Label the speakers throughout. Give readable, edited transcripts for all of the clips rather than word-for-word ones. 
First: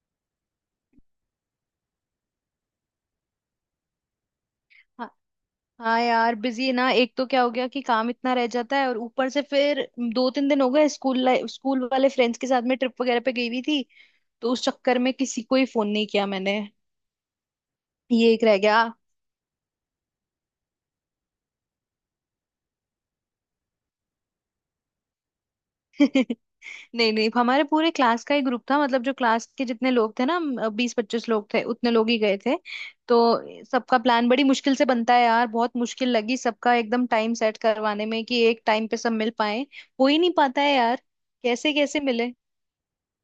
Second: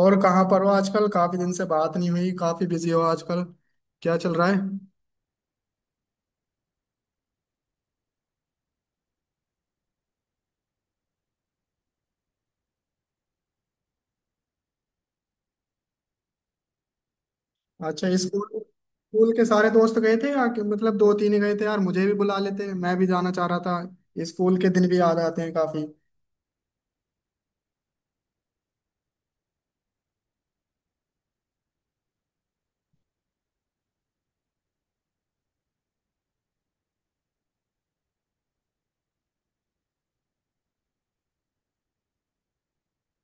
Speaker 1: और कहाँ पर हो आजकल? काफी दिन से बात नहीं हुई। काफी बिजी हो आजकल? क्या चल रहा है?
Speaker 2: हाँ, हाँ, यार बिजी ना। एक तो क्या हो गया कि काम इतना रह जाता है और ऊपर से फिर दो तीन दिन हो गए स्कूल लाइफ स्कूल वाले फ्रेंड्स के साथ में ट्रिप वगैरह पे गई हुई थी। तो उस चक्कर में किसी को ही फोन नहीं किया मैंने।
Speaker 1: अच्छा,
Speaker 2: ये एक
Speaker 1: स्कूल
Speaker 2: रह गया।
Speaker 1: स्कूल के सारे दोस्त गए थे मतलब दो तीन ही गए थे? यार मुझे भी बुला लेते, मैं भी जाना चाह रहा था। स्कूल के दिन भी याद आते हैं काफी।
Speaker 2: नहीं, नहीं, हमारे पूरे क्लास का ही ग्रुप था। मतलब जो क्लास के जितने लोग थे ना 20-25 लोग थे, उतने लोग ही गए थे। तो सबका प्लान बड़ी मुश्किल से बनता है यार। बहुत मुश्किल लगी सबका एकदम टाइम सेट करवाने में कि एक टाइम पे सब मिल पाए। हो ही नहीं पाता है यार। कैसे कैसे मिले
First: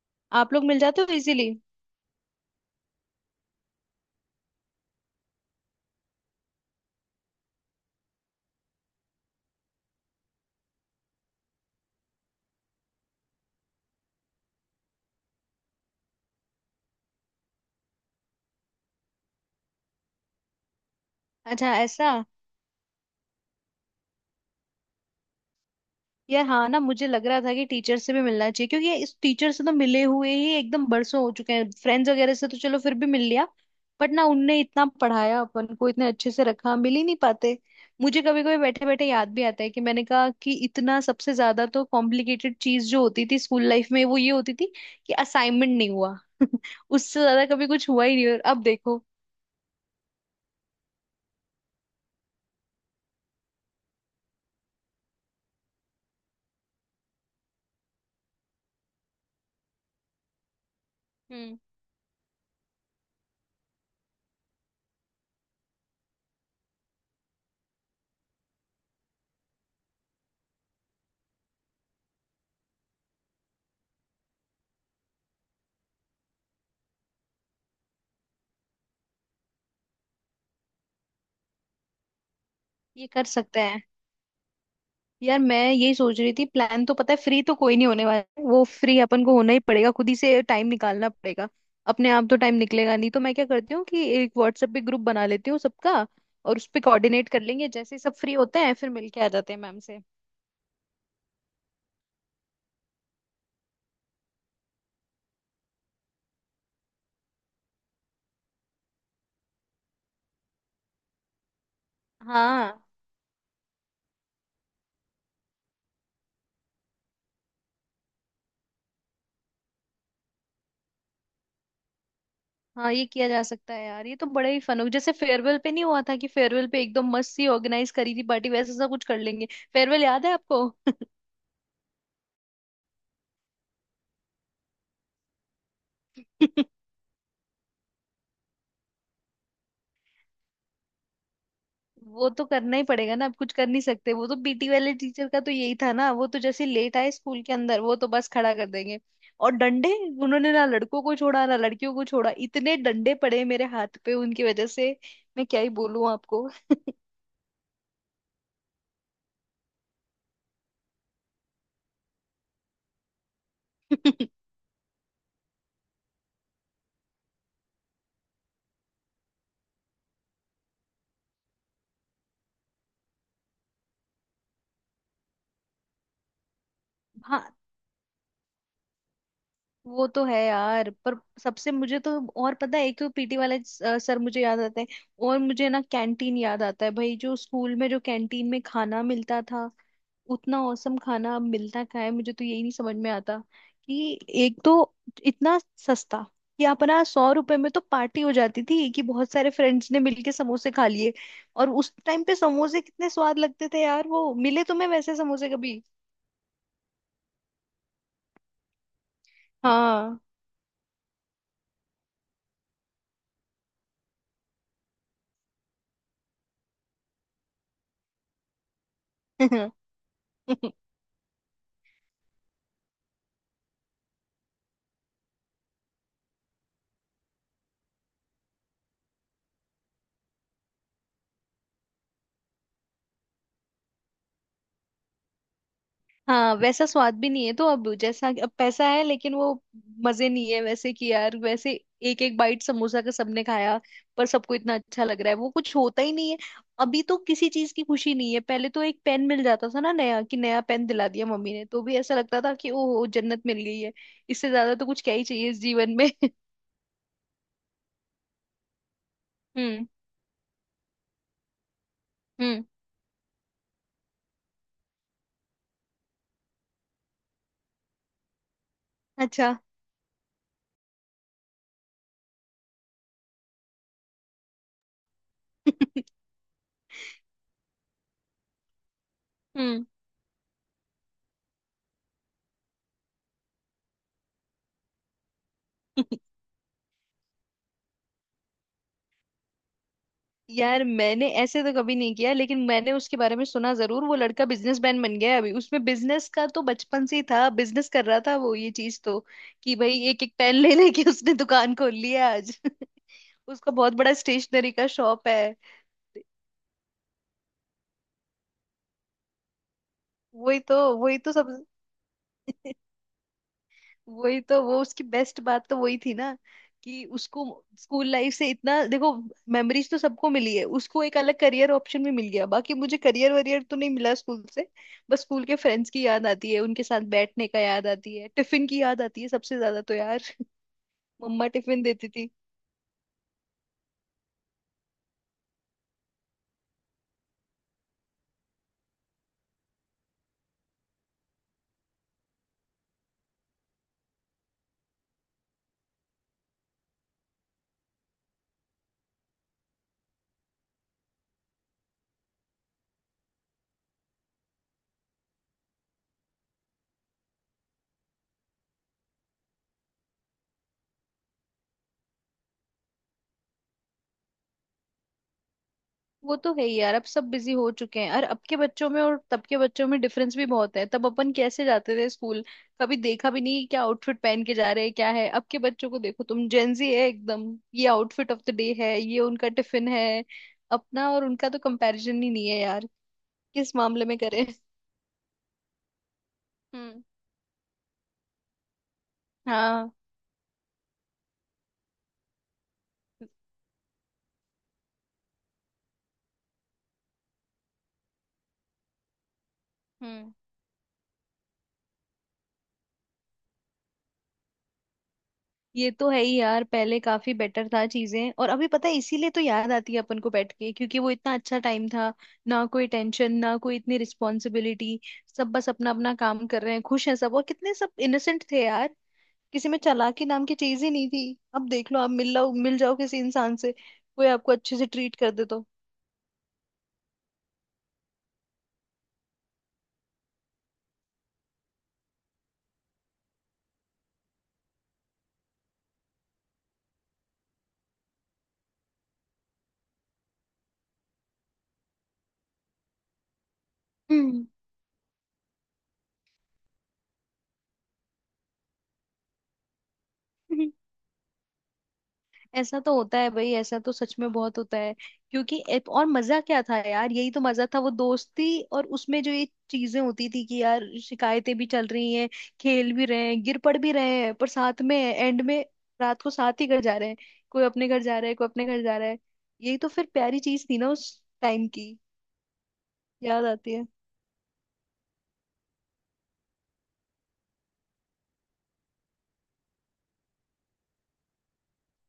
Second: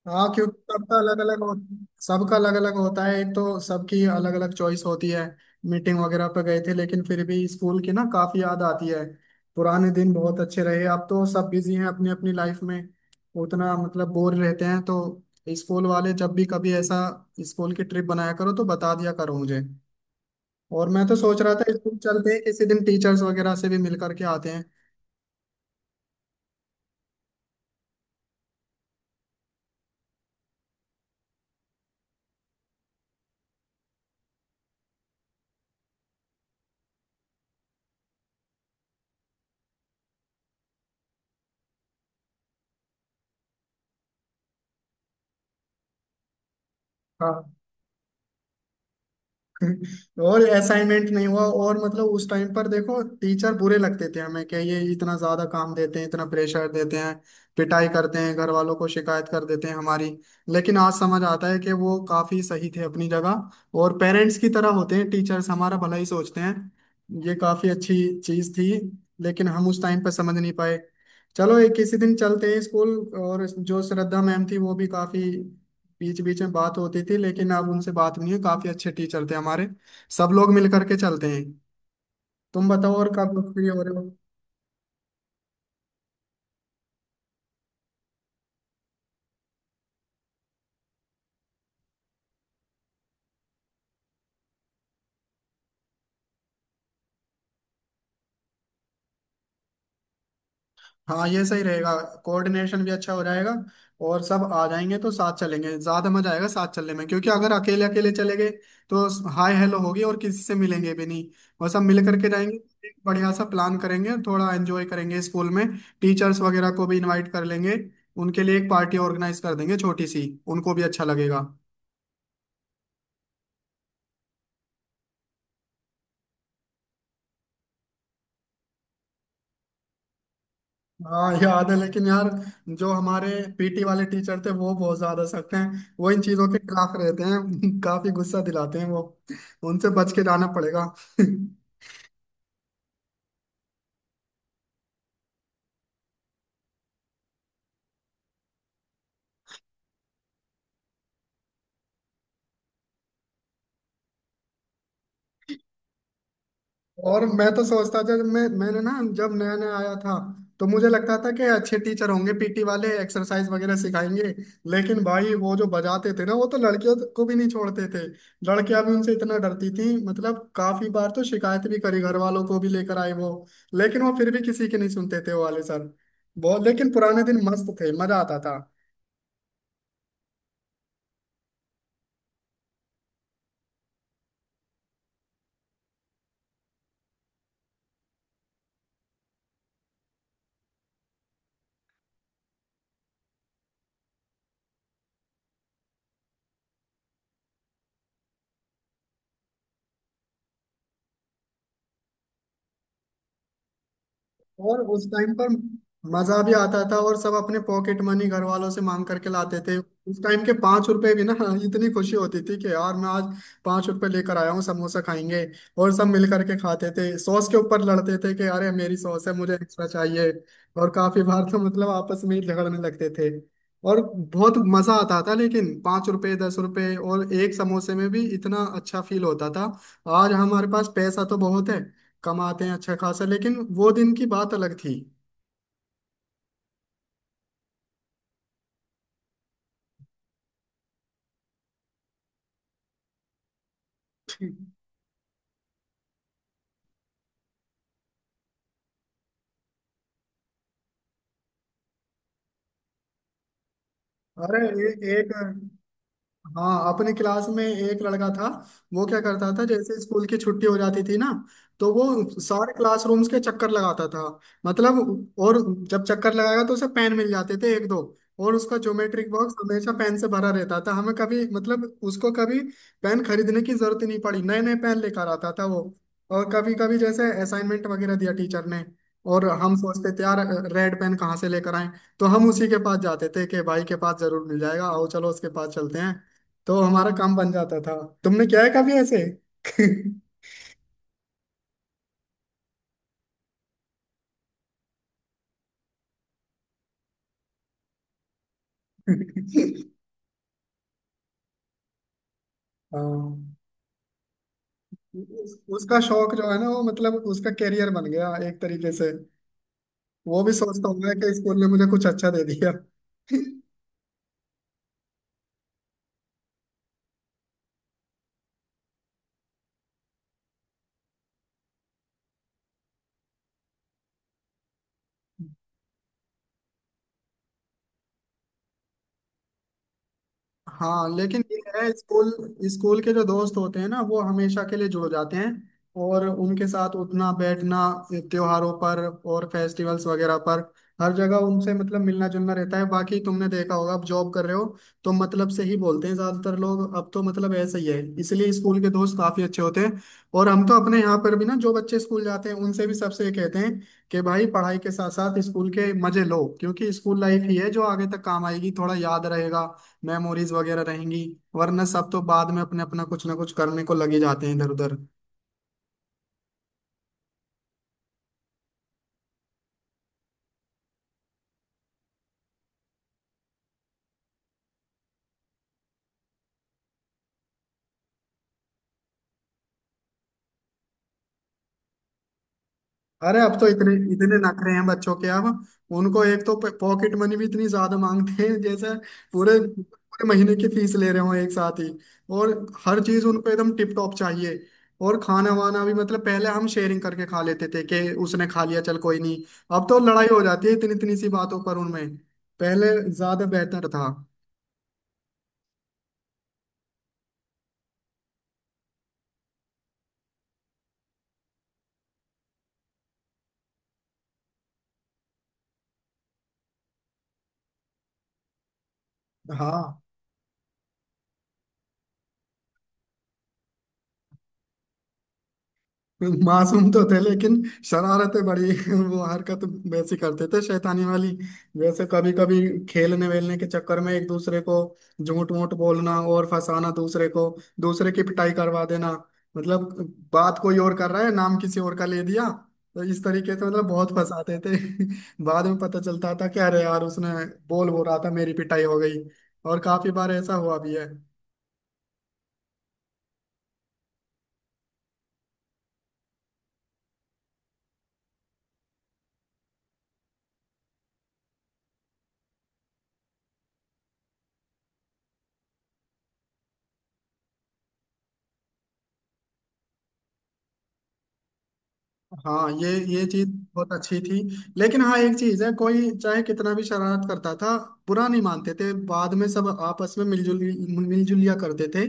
Speaker 1: हाँ,
Speaker 2: आप
Speaker 1: क्योंकि
Speaker 2: लोग? मिल जाते हो इजीली।
Speaker 1: सबका अलग अलग होता है। एक तो सबकी अलग अलग चॉइस होती है। मीटिंग वगैरह पे गए थे लेकिन फिर भी स्कूल की ना काफी याद आती है। पुराने दिन बहुत अच्छे रहे। अब तो सब बिजी हैं अपनी अपनी लाइफ में। उतना मतलब बोर रहते हैं तो स्कूल वाले जब भी कभी ऐसा स्कूल की ट्रिप बनाया करो तो बता दिया करो मुझे। और मैं तो सोच रहा था
Speaker 2: अच्छा,
Speaker 1: स्कूल
Speaker 2: ऐसा।
Speaker 1: चलते हैं किसी दिन, टीचर्स वगैरह से भी मिल करके आते हैं।
Speaker 2: यार हाँ ना, मुझे लग रहा था कि टीचर से भी मिलना चाहिए क्योंकि ये इस टीचर से तो मिले हुए ही एकदम बरसों हो चुके हैं। फ्रेंड्स वगैरह से तो चलो फिर भी मिल लिया। बट ना उनने इतना पढ़ाया अपन को, इतने अच्छे से रखा, मिल ही नहीं पाते। मुझे कभी कभी बैठे बैठे याद भी आता है कि मैंने कहा कि इतना सबसे ज्यादा तो कॉम्प्लिकेटेड चीज जो होती थी स्कूल लाइफ में वो ये होती थी कि असाइनमेंट नहीं हुआ। उससे ज्यादा
Speaker 1: हाँ।
Speaker 2: कभी कुछ हुआ ही नहीं, और अब देखो।
Speaker 1: और असाइनमेंट नहीं हुआ, और मतलब उस टाइम पर देखो टीचर बुरे लगते थे हमें, कि ये इतना ज्यादा काम देते हैं, इतना प्रेशर देते हैं, पिटाई करते हैं, घर वालों को शिकायत कर देते हैं हमारी। लेकिन आज समझ आता
Speaker 2: हम्म।
Speaker 1: है कि वो काफी सही थे अपनी जगह, और पेरेंट्स की तरह होते हैं टीचर्स, हमारा भला ही सोचते हैं। ये काफी अच्छी चीज थी लेकिन हम उस टाइम पर समझ नहीं पाए। चलो एक किसी दिन चलते हैं स्कूल। और जो श्रद्धा मैम थी वो भी काफी बीच बीच में बात होती थी, लेकिन अब उनसे बात नहीं हुई। काफी अच्छे टीचर थे हमारे। सब लोग मिल करके चलते हैं। तुम बताओ,
Speaker 2: ये
Speaker 1: और
Speaker 2: कर
Speaker 1: कब फ्री
Speaker 2: सकते।
Speaker 1: हो रहे हो?
Speaker 2: यार मैं यही सोच रही थी, प्लान तो पता है फ्री तो कोई नहीं होने वाला है। वो फ्री अपन को होना ही पड़ेगा, खुद ही से टाइम निकालना पड़ेगा। अपने आप तो टाइम निकलेगा नहीं। तो मैं क्या करती हूँ कि एक व्हाट्सएप पे ग्रुप बना लेती हूँ सबका, और उस पे कोऑर्डिनेट कर लेंगे। जैसे ही सब फ्री होते हैं फिर मिलके आ जाते हैं मैम से।
Speaker 1: हाँ, ये सही रहेगा, कोऑर्डिनेशन भी अच्छा हो जाएगा। और सब आ जाएंगे तो साथ चलेंगे, ज्यादा मजा आएगा साथ चलने में, क्योंकि अगर अकेले अकेले चले गए तो हाय हेलो होगी और किसी से मिलेंगे भी नहीं। और सब मिल करके जाएंगे,
Speaker 2: हाँ।
Speaker 1: एक बढ़िया सा प्लान करेंगे, थोड़ा एंजॉय करेंगे स्कूल में। टीचर्स वगैरह को भी इनवाइट कर लेंगे। उनके लिए एक पार्टी ऑर्गेनाइज कर देंगे छोटी सी, उनको भी अच्छा लगेगा।
Speaker 2: हाँ, ये किया जा सकता है यार। ये तो बड़ा ही फन हो। जैसे फेयरवेल पे नहीं हुआ था कि फेयरवेल पे एकदम मस्त सी ऑर्गेनाइज करी थी पार्टी, वैसा सा कुछ कर लेंगे। फेयरवेल याद है आपको?
Speaker 1: हाँ याद है, लेकिन यार जो हमारे पीटी वाले टीचर थे वो बहुत ज्यादा सख्त हैं, वो इन चीजों के खिलाफ रहते हैं। काफी गुस्सा दिलाते हैं वो। उनसे बच के जाना पड़ेगा।
Speaker 2: वो तो करना ही पड़ेगा ना। अब कुछ कर नहीं सकते। वो तो पीटी वाले टीचर का तो यही था ना, वो तो जैसे लेट आए स्कूल के अंदर वो तो बस खड़ा कर देंगे और डंडे। उन्होंने ना लड़कों को छोड़ा ना लड़कियों को छोड़ा, इतने डंडे पड़े मेरे हाथ पे उनकी वजह से। मैं क्या ही बोलूं आपको।
Speaker 1: और मैं तो सोचता था जब मैं मैंने ना जब नया नया आया था तो मुझे लगता था कि अच्छे टीचर होंगे, पीटी वाले एक्सरसाइज वगैरह सिखाएंगे। लेकिन भाई वो जो बजाते थे ना वो तो लड़कियों को भी नहीं छोड़ते थे। लड़कियां भी उनसे इतना डरती थी, मतलब काफी बार तो शिकायत भी करी, घर वालों को भी लेकर आए वो। लेकिन वो फिर भी किसी की नहीं सुनते थे, वो वाले सर। बहुत लेकिन पुराने दिन
Speaker 2: हाँ।
Speaker 1: मस्त थे, मजा आता था।
Speaker 2: वो तो है यार। पर सबसे मुझे तो, और पता है, एक तो पीटी वाला सर मुझे याद आता है। और मुझे ना कैंटीन याद आता है भाई। जो स्कूल में जो कैंटीन में खाना मिलता था, उतना औसम खाना अब मिलता कहाँ है? मुझे तो यही नहीं समझ में आता कि एक तो इतना सस्ता कि अपना 100 रुपए में तो पार्टी हो जाती थी कि बहुत सारे फ्रेंड्स ने मिलके समोसे खा लिए। और उस टाइम पे समोसे कितने स्वाद लगते थे यार। वो मिले
Speaker 1: और
Speaker 2: तुम्हें
Speaker 1: उस
Speaker 2: वैसे
Speaker 1: टाइम पर
Speaker 2: समोसे कभी?
Speaker 1: मजा भी आता था, और सब अपने पॉकेट मनी घर वालों से मांग करके लाते थे।
Speaker 2: हाँ।
Speaker 1: उस टाइम के 5 रुपए भी ना, हाँ, इतनी खुशी होती थी कि यार मैं आज 5 रुपए लेकर आया हूँ, समोसा खाएंगे। और सब मिल करके खाते थे, सॉस के ऊपर लड़ते थे कि अरे मेरी सॉस है, मुझे एक्स्ट्रा चाहिए। और काफी बार तो मतलब आपस में ही झगड़ने लगते थे, और बहुत मजा आता था। लेकिन 5 रुपए 10 रुपए और एक समोसे में भी इतना अच्छा फील होता था। आज हमारे पास पैसा तो बहुत है, कमाते हैं अच्छा खासा, लेकिन वो दिन की बात अलग थी।
Speaker 2: हाँ, वैसा स्वाद भी नहीं है। तो अब जैसा अब पैसा है लेकिन वो मजे नहीं है वैसे। कि यार वैसे एक एक बाइट समोसा का सबने खाया पर सबको इतना अच्छा लग रहा है। वो कुछ होता ही नहीं है अभी तो। किसी चीज की खुशी नहीं है। पहले तो एक पेन मिल जाता था ना नया, कि नया पेन दिला दिया मम्मी ने तो भी ऐसा लगता था कि ओहो जन्नत मिल गई है। इससे
Speaker 1: अरे!
Speaker 2: ज्यादा तो कुछ क्या
Speaker 1: ए,
Speaker 2: ही
Speaker 1: एक
Speaker 2: चाहिए इस जीवन में।
Speaker 1: हाँ, अपने क्लास में एक लड़का था। वो क्या करता था,
Speaker 2: हम्म।
Speaker 1: जैसे स्कूल की छुट्टी हो जाती थी ना तो वो
Speaker 2: हम्म।
Speaker 1: सारे क्लासरूम्स के चक्कर लगाता था। मतलब, और जब चक्कर लगाएगा तो उसे पेन मिल जाते थे, एक दो। और उसका ज्योमेट्रिक बॉक्स
Speaker 2: अच्छा।
Speaker 1: हमेशा पेन से भरा रहता था, हमें कभी मतलब उसको कभी पेन खरीदने की जरूरत ही नहीं पड़ी, नए नए पेन लेकर आता था वो। और कभी कभी जैसे असाइनमेंट वगैरह दिया टीचर ने, और हम
Speaker 2: हम्म।
Speaker 1: सोचते थे यार रेड पेन कहाँ से लेकर आए, तो हम उसी के पास जाते थे कि भाई के पास जरूर मिल जाएगा, आओ चलो उसके पास चलते हैं, तो हमारा काम बन जाता था। तुमने किया है कभी ऐसे?
Speaker 2: यार मैंने ऐसे तो कभी नहीं किया, लेकिन मैंने उसके बारे में सुना जरूर। वो लड़का बिजनेसमैन बन गया है अभी। उसमें बिजनेस का तो बचपन से ही था, बिजनेस कर रहा था वो। ये चीज तो, कि भाई एक एक पेन ले लेके उसने दुकान खोल ली है आज।
Speaker 1: हाँ,
Speaker 2: उसका बहुत बड़ा स्टेशनरी का शॉप है।
Speaker 1: उसका शौक जो है ना वो मतलब उसका करियर बन गया एक तरीके से। वो भी
Speaker 2: वही तो
Speaker 1: सोचता हूँ मैं
Speaker 2: वही
Speaker 1: कि
Speaker 2: तो सब
Speaker 1: स्कूल ने मुझे कुछ अच्छा दे दिया।
Speaker 2: वही तो वो उसकी बेस्ट बात तो वही थी ना कि उसको स्कूल लाइफ से इतना देखो मेमोरीज तो सबको मिली है, उसको एक अलग करियर ऑप्शन भी मिल गया। बाकी मुझे करियर वरियर तो नहीं मिला स्कूल से। बस स्कूल के फ्रेंड्स की याद आती है, उनके साथ बैठने का याद आती है, टिफिन की याद आती है सबसे ज्यादा तो यार।
Speaker 1: हाँ लेकिन
Speaker 2: मम्मा
Speaker 1: ये
Speaker 2: टिफिन
Speaker 1: है
Speaker 2: देती थी।
Speaker 1: स्कूल, स्कूल के जो दोस्त होते हैं ना वो हमेशा के लिए जुड़ जाते हैं, और उनके साथ उठना बैठना त्योहारों पर और फेस्टिवल्स वगैरह पर हर जगह उनसे मतलब मिलना जुलना रहता है। बाकी तुमने देखा होगा, अब जॉब कर रहे हो तो मतलब से ही बोलते हैं ज्यादातर लोग। अब तो मतलब ऐसा ही है, इसलिए स्कूल के दोस्त काफी अच्छे होते हैं। और हम तो अपने यहाँ पर भी ना जो बच्चे स्कूल जाते हैं उनसे भी सबसे ये कहते हैं कि भाई पढ़ाई के साथ साथ स्कूल के मजे लो, क्योंकि स्कूल लाइफ ही है जो आगे तक काम आएगी, थोड़ा याद रहेगा, मेमोरीज वगैरह रहेंगी। वरना सब तो बाद में अपने अपना कुछ ना कुछ करने को लगे जाते हैं इधर उधर।
Speaker 2: वो तो है ही यार। अब सब बिजी हो चुके हैं। और अब के बच्चों में और तब के बच्चों में डिफरेंस भी बहुत है। तब अपन कैसे जाते थे स्कूल, कभी देखा भी नहीं क्या आउटफिट पहन के जा रहे हैं क्या है। अब के बच्चों को देखो, तुम जेंजी है एकदम। ये आउटफिट ऑफ द डे है, ये उनका टिफिन है। अपना और उनका तो कंपैरिजन ही नहीं है यार।
Speaker 1: अरे अब तो
Speaker 2: किस
Speaker 1: इतने
Speaker 2: मामले में
Speaker 1: इतने
Speaker 2: करें?
Speaker 1: नखरे हैं बच्चों के अब। उनको एक तो
Speaker 2: हम्म।
Speaker 1: पॉकेट मनी भी इतनी ज्यादा मांगते हैं, जैसे पूरे
Speaker 2: हाँ।
Speaker 1: पूरे महीने की फीस ले रहे हो एक साथ ही। और हर चीज उनको एकदम टिप टॉप चाहिए। और खाना वाना भी, मतलब पहले हम शेयरिंग करके खा लेते थे कि उसने खा लिया चल कोई नहीं, अब तो लड़ाई
Speaker 2: हम्म।
Speaker 1: हो जाती है इतनी इतनी सी बातों पर उनमें। पहले ज्यादा बेहतर था।
Speaker 2: ये तो है ही यार। पहले काफी बेटर था चीजें। और अभी पता है इसीलिए तो याद आती है अपन को बैठ के, क्योंकि वो इतना अच्छा टाइम था, ना कोई टेंशन, ना कोई इतनी रिस्पॉन्सिबिलिटी। सब बस अपना अपना काम कर रहे हैं, खुश हैं सब। और कितने सब इनोसेंट थे यार, किसी में
Speaker 1: हाँ
Speaker 2: चालाकी नाम की चीज ही नहीं थी। अब देख लो आप, मिल लो मिल जाओ किसी इंसान से, कोई आपको अच्छे से ट्रीट कर दे तो।
Speaker 1: मासूम तो थे, लेकिन शरारतें बड़ी। वो हरकत वैसी करते थे, शैतानी वाली। वैसे कभी कभी खेलने वेलने के चक्कर में एक दूसरे को झूठ मूठ बोलना और फंसाना दूसरे को, दूसरे की पिटाई करवा देना। मतलब बात कोई और कर रहा है, नाम किसी और का ले दिया, तो इस तरीके से मतलब बहुत
Speaker 2: हम्म।
Speaker 1: फंसाते थे। बाद में पता चलता था कि अरे यार उसने बोल बोल रहा था, मेरी पिटाई हो गई। और काफी बार ऐसा हुआ भी है।
Speaker 2: ऐसा तो होता है भाई, ऐसा तो सच में बहुत होता है। क्योंकि और मजा क्या था यार, यही तो मजा था वो दोस्ती। और उसमें जो ये चीजें होती थी कि यार शिकायतें भी चल रही हैं, खेल भी रहे हैं, गिर पड़ भी रहे हैं, पर साथ में एंड में रात को साथ ही घर जा रहे हैं। कोई अपने घर जा रहा है, कोई अपने घर जा रहा है। यही तो फिर प्यारी चीज थी ना उस टाइम की।
Speaker 1: हाँ, ये
Speaker 2: याद
Speaker 1: चीज
Speaker 2: आती है।
Speaker 1: बहुत अच्छी थी। लेकिन हाँ एक चीज है, कोई चाहे कितना भी शरारत करता था, बुरा नहीं मानते थे, बाद में सब आपस में मिलजुल मिलजुलिया करते थे।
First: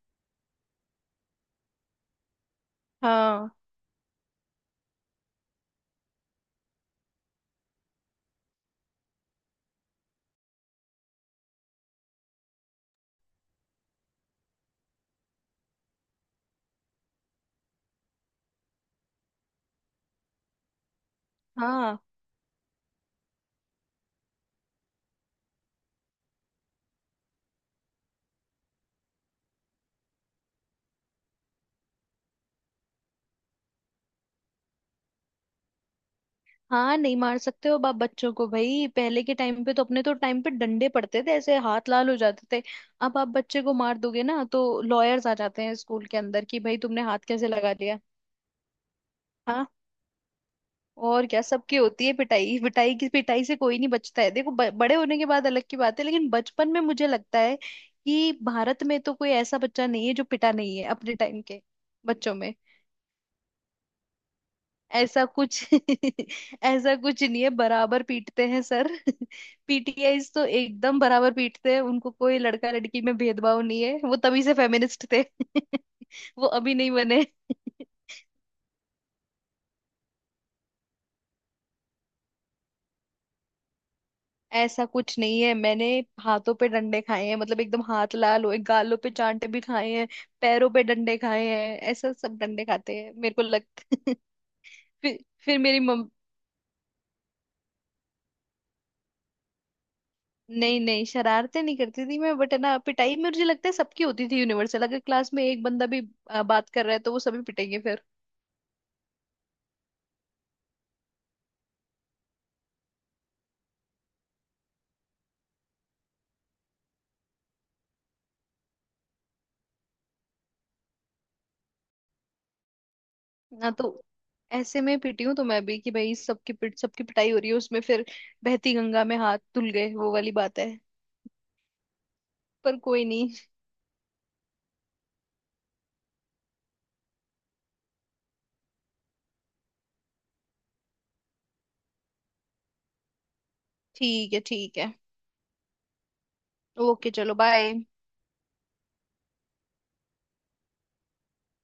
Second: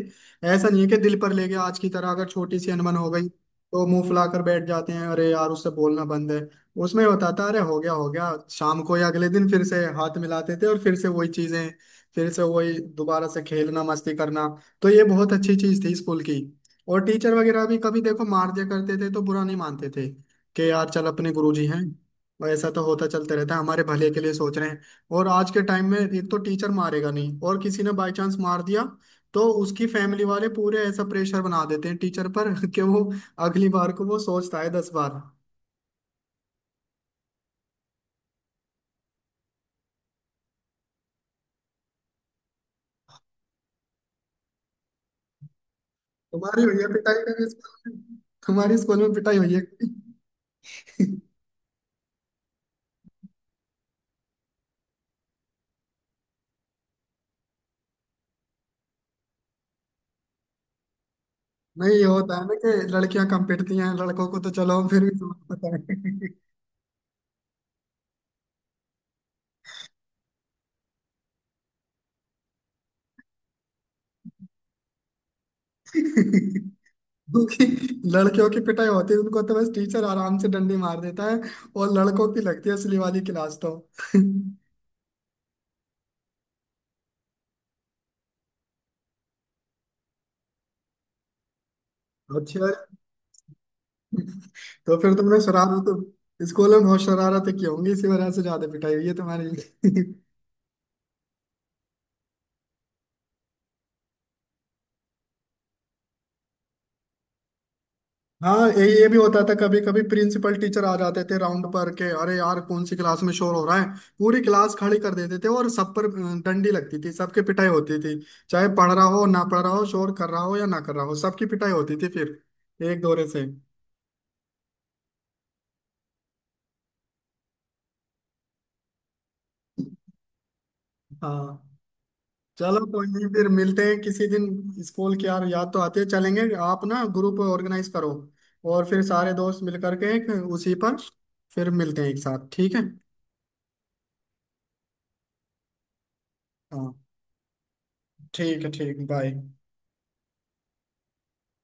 Speaker 1: ऐसा नहीं है कि दिल पर ले गया आज की तरह, अगर छोटी सी अनबन हो गई
Speaker 2: हाँ।
Speaker 1: तो मुंह फुलाकर बैठ जाते हैं, अरे यार उससे बोलना बंद है। उसमें होता था, अरे हो गया हो गया, शाम को या अगले दिन फिर से हाथ मिलाते थे, और फिर से वही चीजें, फिर से वही दोबारा से खेलना, मस्ती करना। तो ये बहुत अच्छी चीज थी स्कूल की। और टीचर वगैरह भी कभी देखो मार दिया करते थे तो बुरा नहीं मानते थे, कि यार चल अपने गुरुजी हैं,
Speaker 2: हाँ।
Speaker 1: और ऐसा तो होता चलते रहता है, हमारे भले के लिए सोच रहे हैं। और आज के टाइम में एक तो टीचर मारेगा नहीं, और किसी ने बाई चांस मार दिया तो उसकी फैमिली वाले पूरे ऐसा प्रेशर बना देते हैं टीचर पर कि वो अगली बार को वो सोचता है 10 बार।
Speaker 2: हाँ, नहीं मार सकते हो बाप बच्चों को भाई। पहले के टाइम पे तो अपने तो टाइम पे डंडे पड़ते थे, ऐसे हाथ लाल हो जाते थे। अब आप बच्चे को मार दोगे ना तो लॉयर्स आ जाते हैं स्कूल के अंदर कि
Speaker 1: तुम्हारी
Speaker 2: भाई
Speaker 1: हुई है
Speaker 2: तुमने
Speaker 1: पिटाई
Speaker 2: हाथ कैसे
Speaker 1: कभी
Speaker 2: लगा
Speaker 1: स्कूल
Speaker 2: लिया।
Speaker 1: में? तुम्हारी स्कूल में पिटाई हुई है
Speaker 2: हाँ।
Speaker 1: कभी?
Speaker 2: और क्या, सबकी होती है पिटाई। पिटाई की पिटाई से कोई नहीं बचता है। देखो बड़े होने के बाद अलग की बात है, लेकिन बचपन में मुझे लगता है कि भारत में तो कोई ऐसा बच्चा नहीं है जो पिटा नहीं है अपने टाइम के
Speaker 1: नहीं, ये होता
Speaker 2: बच्चों
Speaker 1: है ना
Speaker 2: में।
Speaker 1: कि लड़कियां कम पिटती हैं, लड़कों को तो चलो फिर भी
Speaker 2: ऐसा
Speaker 1: तुम्हें
Speaker 2: कुछ
Speaker 1: पता
Speaker 2: ऐसा कुछ नहीं है, बराबर पीटते हैं सर। पीटीआईज तो एकदम बराबर पीटते हैं, उनको कोई लड़का लड़की में भेदभाव नहीं है। वो तभी से फेमिनिस्ट थे।
Speaker 1: है।
Speaker 2: वो अभी नहीं बने।
Speaker 1: क्योंकि लड़कियों की पिटाई होती है, उनको तो बस टीचर आराम से डंडी मार देता है, और लड़कों की लगती है असली वाली क्लास तो।
Speaker 2: ऐसा कुछ नहीं है। मैंने हाथों पे डंडे खाए हैं मतलब एकदम हाथ लाल हुए, गालों पे चांटे भी खाए हैं, पैरों पे डंडे खाए हैं। ऐसा सब डंडे
Speaker 1: अच्छा,
Speaker 2: खाते हैं मेरे को लग।
Speaker 1: तो फिर
Speaker 2: फिर
Speaker 1: तुमने
Speaker 2: फिर
Speaker 1: शरारत तो स्कूल में बहुत शरारतें की होंगी इसी वजह से, ज्यादा पिटाई हुई है तुम्हारी।
Speaker 2: नहीं, नहीं, शरारतें नहीं करती थी मैं। बट है ना, पिटाई मुझे लगता है सबकी होती थी यूनिवर्सल। अगर क्लास में एक बंदा भी बात कर रहा है तो वो सभी पिटेंगे फिर।
Speaker 1: हाँ, ये भी होता था। कभी कभी प्रिंसिपल टीचर आ जाते थे राउंड पर के, अरे यार कौन सी क्लास में शोर हो रहा है। पूरी क्लास खड़ी कर देते थे और सब पर डंडी लगती थी, सबके पिटाई होती थी, चाहे पढ़ रहा हो ना पढ़ रहा हो, शोर कर रहा हो या ना कर रहा हो, सबकी पिटाई होती थी फिर एक दौरे से।
Speaker 2: ना तो ऐसे में पिटी हूँ तो मैं भी कि भाई सबकी पिटाई हो रही है उसमें फिर बहती गंगा में हाथ धुल गए वो वाली बात है।
Speaker 1: हाँ
Speaker 2: पर
Speaker 1: चलो
Speaker 2: कोई
Speaker 1: कोई
Speaker 2: नहीं।
Speaker 1: नहीं, फिर मिलते हैं किसी दिन। स्कूल की यार याद तो आती है, चलेंगे। आप ना ग्रुप ऑर्गेनाइज करो, और फिर सारे दोस्त मिल करके एक उसी पर फिर मिलते हैं एक साथ, ठीक है?
Speaker 2: ठीक है, ठीक है।
Speaker 1: हाँ
Speaker 2: ओके, चलो, बाय।
Speaker 1: ठीक है, ठीक, बाय।